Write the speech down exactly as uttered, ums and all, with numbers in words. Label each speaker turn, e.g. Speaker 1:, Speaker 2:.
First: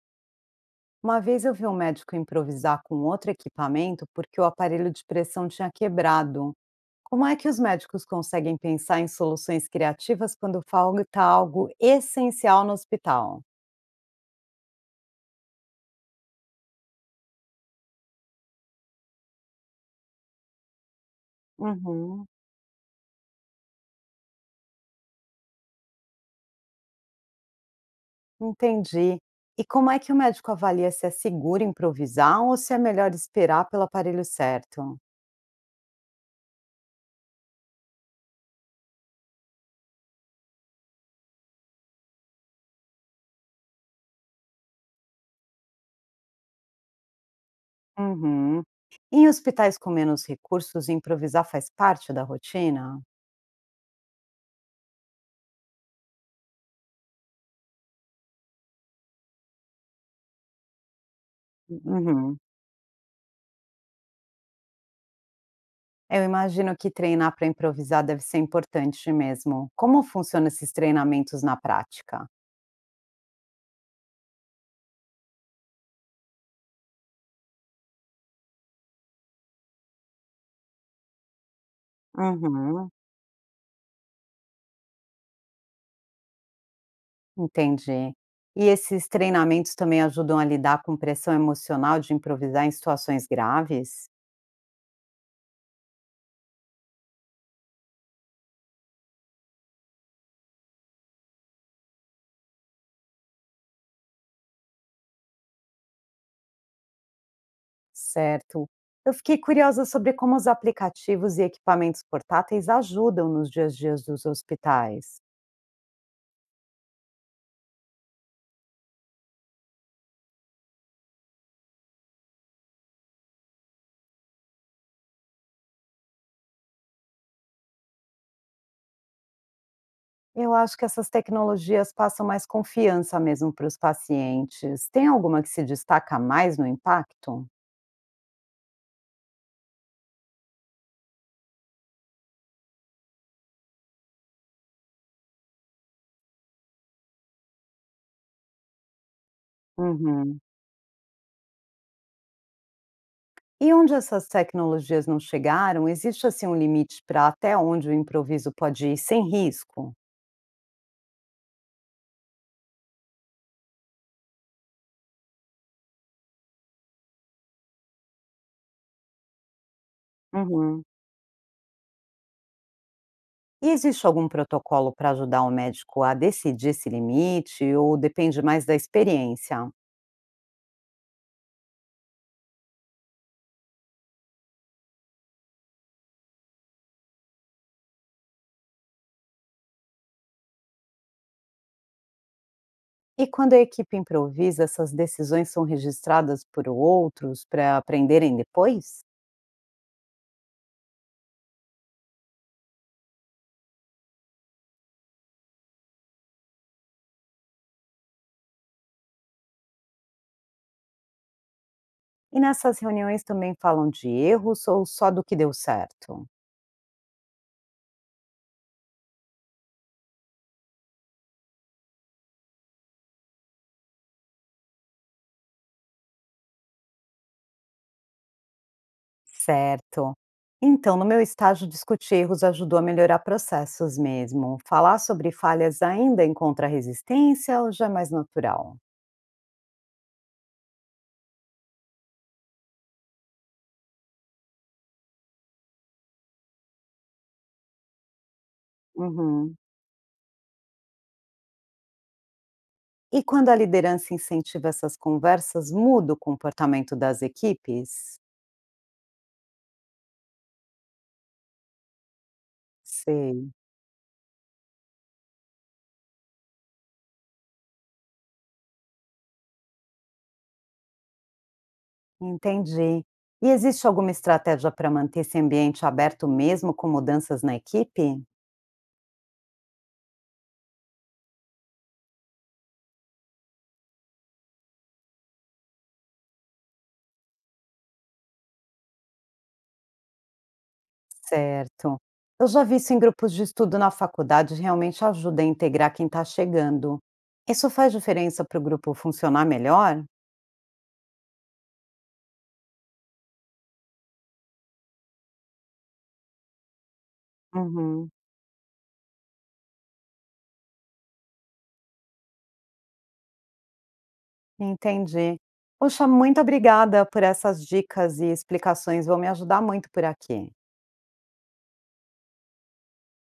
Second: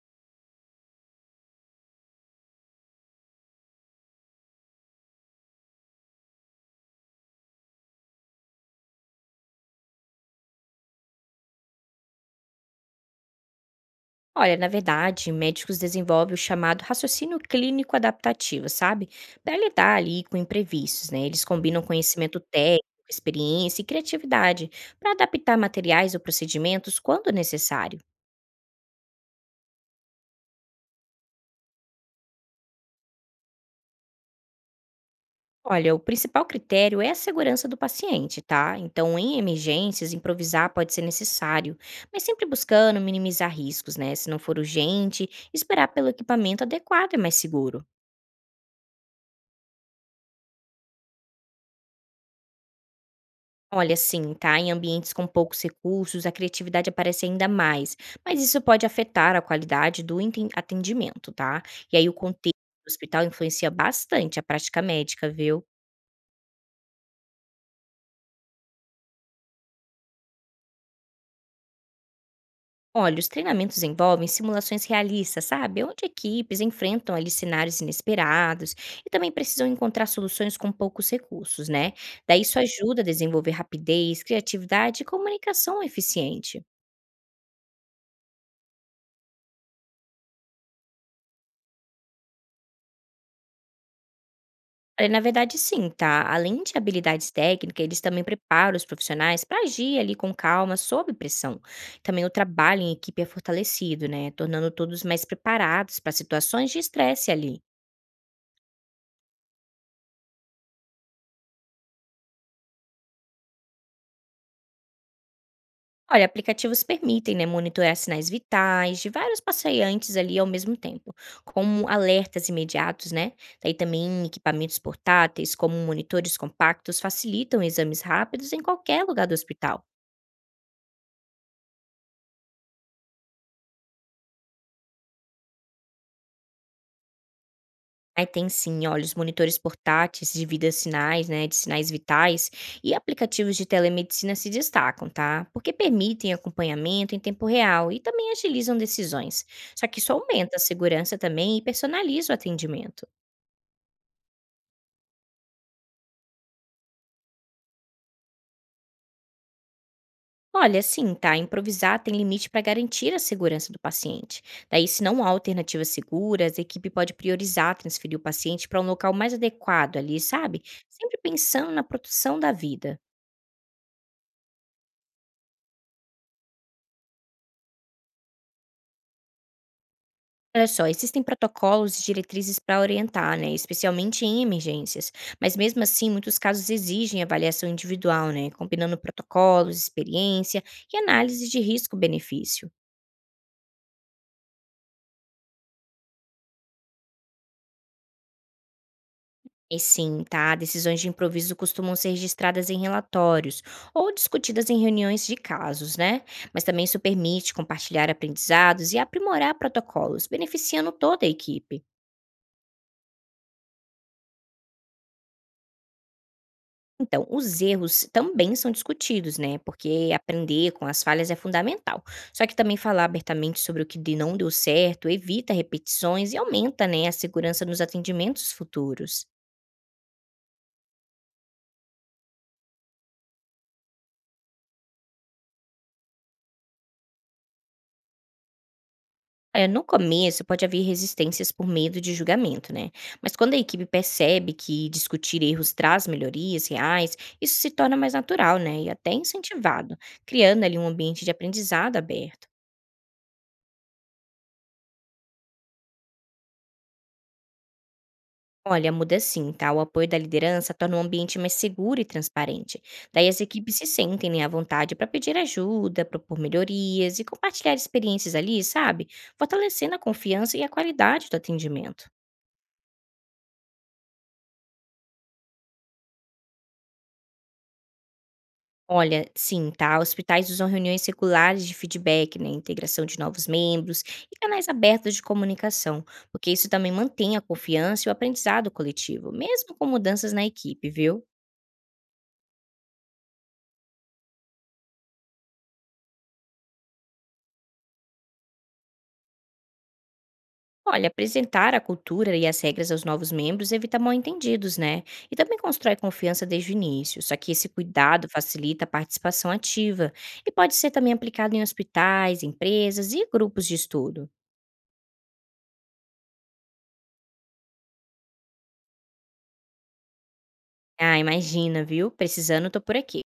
Speaker 1: Uma vez eu vi um médico improvisar com outro equipamento porque o aparelho de pressão tinha quebrado. Como é que os médicos conseguem pensar em soluções criativas quando falta algo essencial no hospital?
Speaker 2: Olha, na verdade, médicos desenvolvem o chamado raciocínio clínico adaptativo, sabe? Para lidar ali com imprevistos, né? Eles combinam
Speaker 1: Uhum,
Speaker 2: conhecimento técnico, experiência e criatividade para adaptar materiais ou procedimentos quando necessário.
Speaker 1: entendi. E como é que o médico avalia se é seguro improvisar ou se é melhor esperar pelo aparelho certo?
Speaker 2: Olha, o principal critério é a segurança do paciente, tá? Então, em emergências, improvisar pode ser necessário, mas sempre buscando minimizar riscos, né? Se não for urgente, esperar pelo equipamento adequado é mais seguro.
Speaker 1: Uhum. Em hospitais com menos recursos, improvisar faz parte da rotina?
Speaker 2: Olha, sim, tá? Em ambientes com poucos recursos, a criatividade aparece ainda mais, mas isso pode afetar a qualidade do enten- atendimento, tá? E aí o
Speaker 1: Uhum.
Speaker 2: contexto do hospital influencia bastante a prática médica, viu?
Speaker 1: Eu imagino que treinar para improvisar deve ser importante mesmo. Como funcionam esses treinamentos na prática?
Speaker 2: Olha, os treinamentos envolvem simulações realistas, sabe? Onde equipes enfrentam ali cenários inesperados e também precisam encontrar soluções com poucos recursos, né? Daí isso
Speaker 1: Uhum.
Speaker 2: ajuda a desenvolver rapidez, criatividade e comunicação eficiente.
Speaker 1: Entendi. E esses treinamentos também ajudam a lidar com pressão emocional de improvisar em situações graves?
Speaker 2: Olha, na verdade, sim, tá? Além de habilidades técnicas, eles também preparam os profissionais para agir ali com calma, sob pressão. Também o trabalho em equipe é fortalecido, né? Tornando todos mais preparados para situações de estresse ali.
Speaker 1: Certo. Eu fiquei curiosa sobre como os aplicativos e equipamentos portáteis ajudam nos dias a dias dos hospitais.
Speaker 2: Olha, aplicativos permitem, né, monitorar sinais vitais de vários passeiantes ali ao mesmo tempo, como alertas imediatos, né? Daí também equipamentos portáteis, como monitores compactos, facilitam exames rápidos em qualquer lugar do hospital.
Speaker 1: Eu acho que essas tecnologias passam mais confiança mesmo para os pacientes. Tem alguma que se destaca mais no impacto?
Speaker 2: Ai, tem sim. Olha, os monitores portáteis de vida sinais, né, de sinais vitais e aplicativos de telemedicina se destacam, tá? Porque permitem acompanhamento em tempo real e também agilizam decisões. Só que isso
Speaker 1: Uhum.
Speaker 2: aumenta a segurança também e personaliza o atendimento.
Speaker 1: E onde essas tecnologias não chegaram, existe assim um limite para até onde o improviso pode ir sem risco?
Speaker 2: Olha, sim, tá? Improvisar tem limite para garantir a segurança do paciente. Daí, se não há alternativas seguras, a equipe pode priorizar transferir o paciente para um local mais adequado ali, sabe?
Speaker 1: Uhum.
Speaker 2: Sempre pensando na proteção da vida.
Speaker 1: E existe algum protocolo para ajudar o médico a decidir esse limite ou depende mais da experiência?
Speaker 2: Olha só, existem protocolos e diretrizes para orientar, né? Especialmente em emergências. Mas mesmo assim, muitos casos exigem avaliação individual, né? Combinando protocolos, experiência e análise de risco-benefício.
Speaker 1: E quando a equipe improvisa, essas decisões são registradas por outros para aprenderem depois?
Speaker 2: E sim, tá? Decisões de improviso costumam ser registradas em relatórios ou discutidas em reuniões de casos, né? Mas também isso permite compartilhar aprendizados e aprimorar protocolos, beneficiando toda a equipe.
Speaker 1: E nessas reuniões também falam de erros ou só do que deu certo?
Speaker 2: Então, os erros também são discutidos, né? Porque aprender com as falhas é fundamental. Só que também falar abertamente sobre o que de- não deu certo evita repetições e aumenta, né, a segurança nos atendimentos futuros.
Speaker 1: Certo. Então, no meu estágio, discutir erros ajudou a melhorar processos mesmo. Falar sobre falhas ainda encontra resistência ou já é mais natural?
Speaker 2: Olha, no começo pode haver resistências por medo de julgamento, né? Mas quando a equipe percebe que discutir erros traz melhorias reais, isso se torna mais natural, né? E até
Speaker 1: Uhum.
Speaker 2: incentivado, criando ali um ambiente de aprendizado aberto.
Speaker 1: E quando a liderança incentiva essas conversas, muda o comportamento das equipes?
Speaker 2: Olha, muda sim, tá? O apoio da liderança torna o ambiente mais seguro e transparente. Daí as
Speaker 1: Sei.
Speaker 2: equipes se sentem, né, à vontade para pedir ajuda, propor melhorias e compartilhar experiências ali, sabe? Fortalecendo a confiança e a qualidade do atendimento.
Speaker 1: Entendi. E existe alguma estratégia para manter esse ambiente aberto mesmo com mudanças na equipe?
Speaker 2: Olha, sim, tá? Hospitais usam reuniões regulares de feedback, né? Integração de novos membros e canais abertos de comunicação, porque isso também mantém a confiança e o aprendizado coletivo, mesmo com mudanças na equipe, viu?
Speaker 1: Certo. Eu já vi isso em grupos de estudo na faculdade, realmente ajuda a integrar quem está chegando. Isso faz diferença para o grupo funcionar melhor?
Speaker 2: Olha, apresentar a cultura e as regras aos novos membros evita mal-entendidos, né? E também constrói confiança desde o início. Só que esse
Speaker 1: Uhum,
Speaker 2: cuidado facilita a participação ativa e pode ser também aplicado em hospitais, empresas e grupos de estudo.
Speaker 1: entendi. Poxa, muito obrigada por essas dicas e explicações, vão me ajudar muito por aqui.
Speaker 2: Ah, imagina, viu? Precisando, tô por aqui.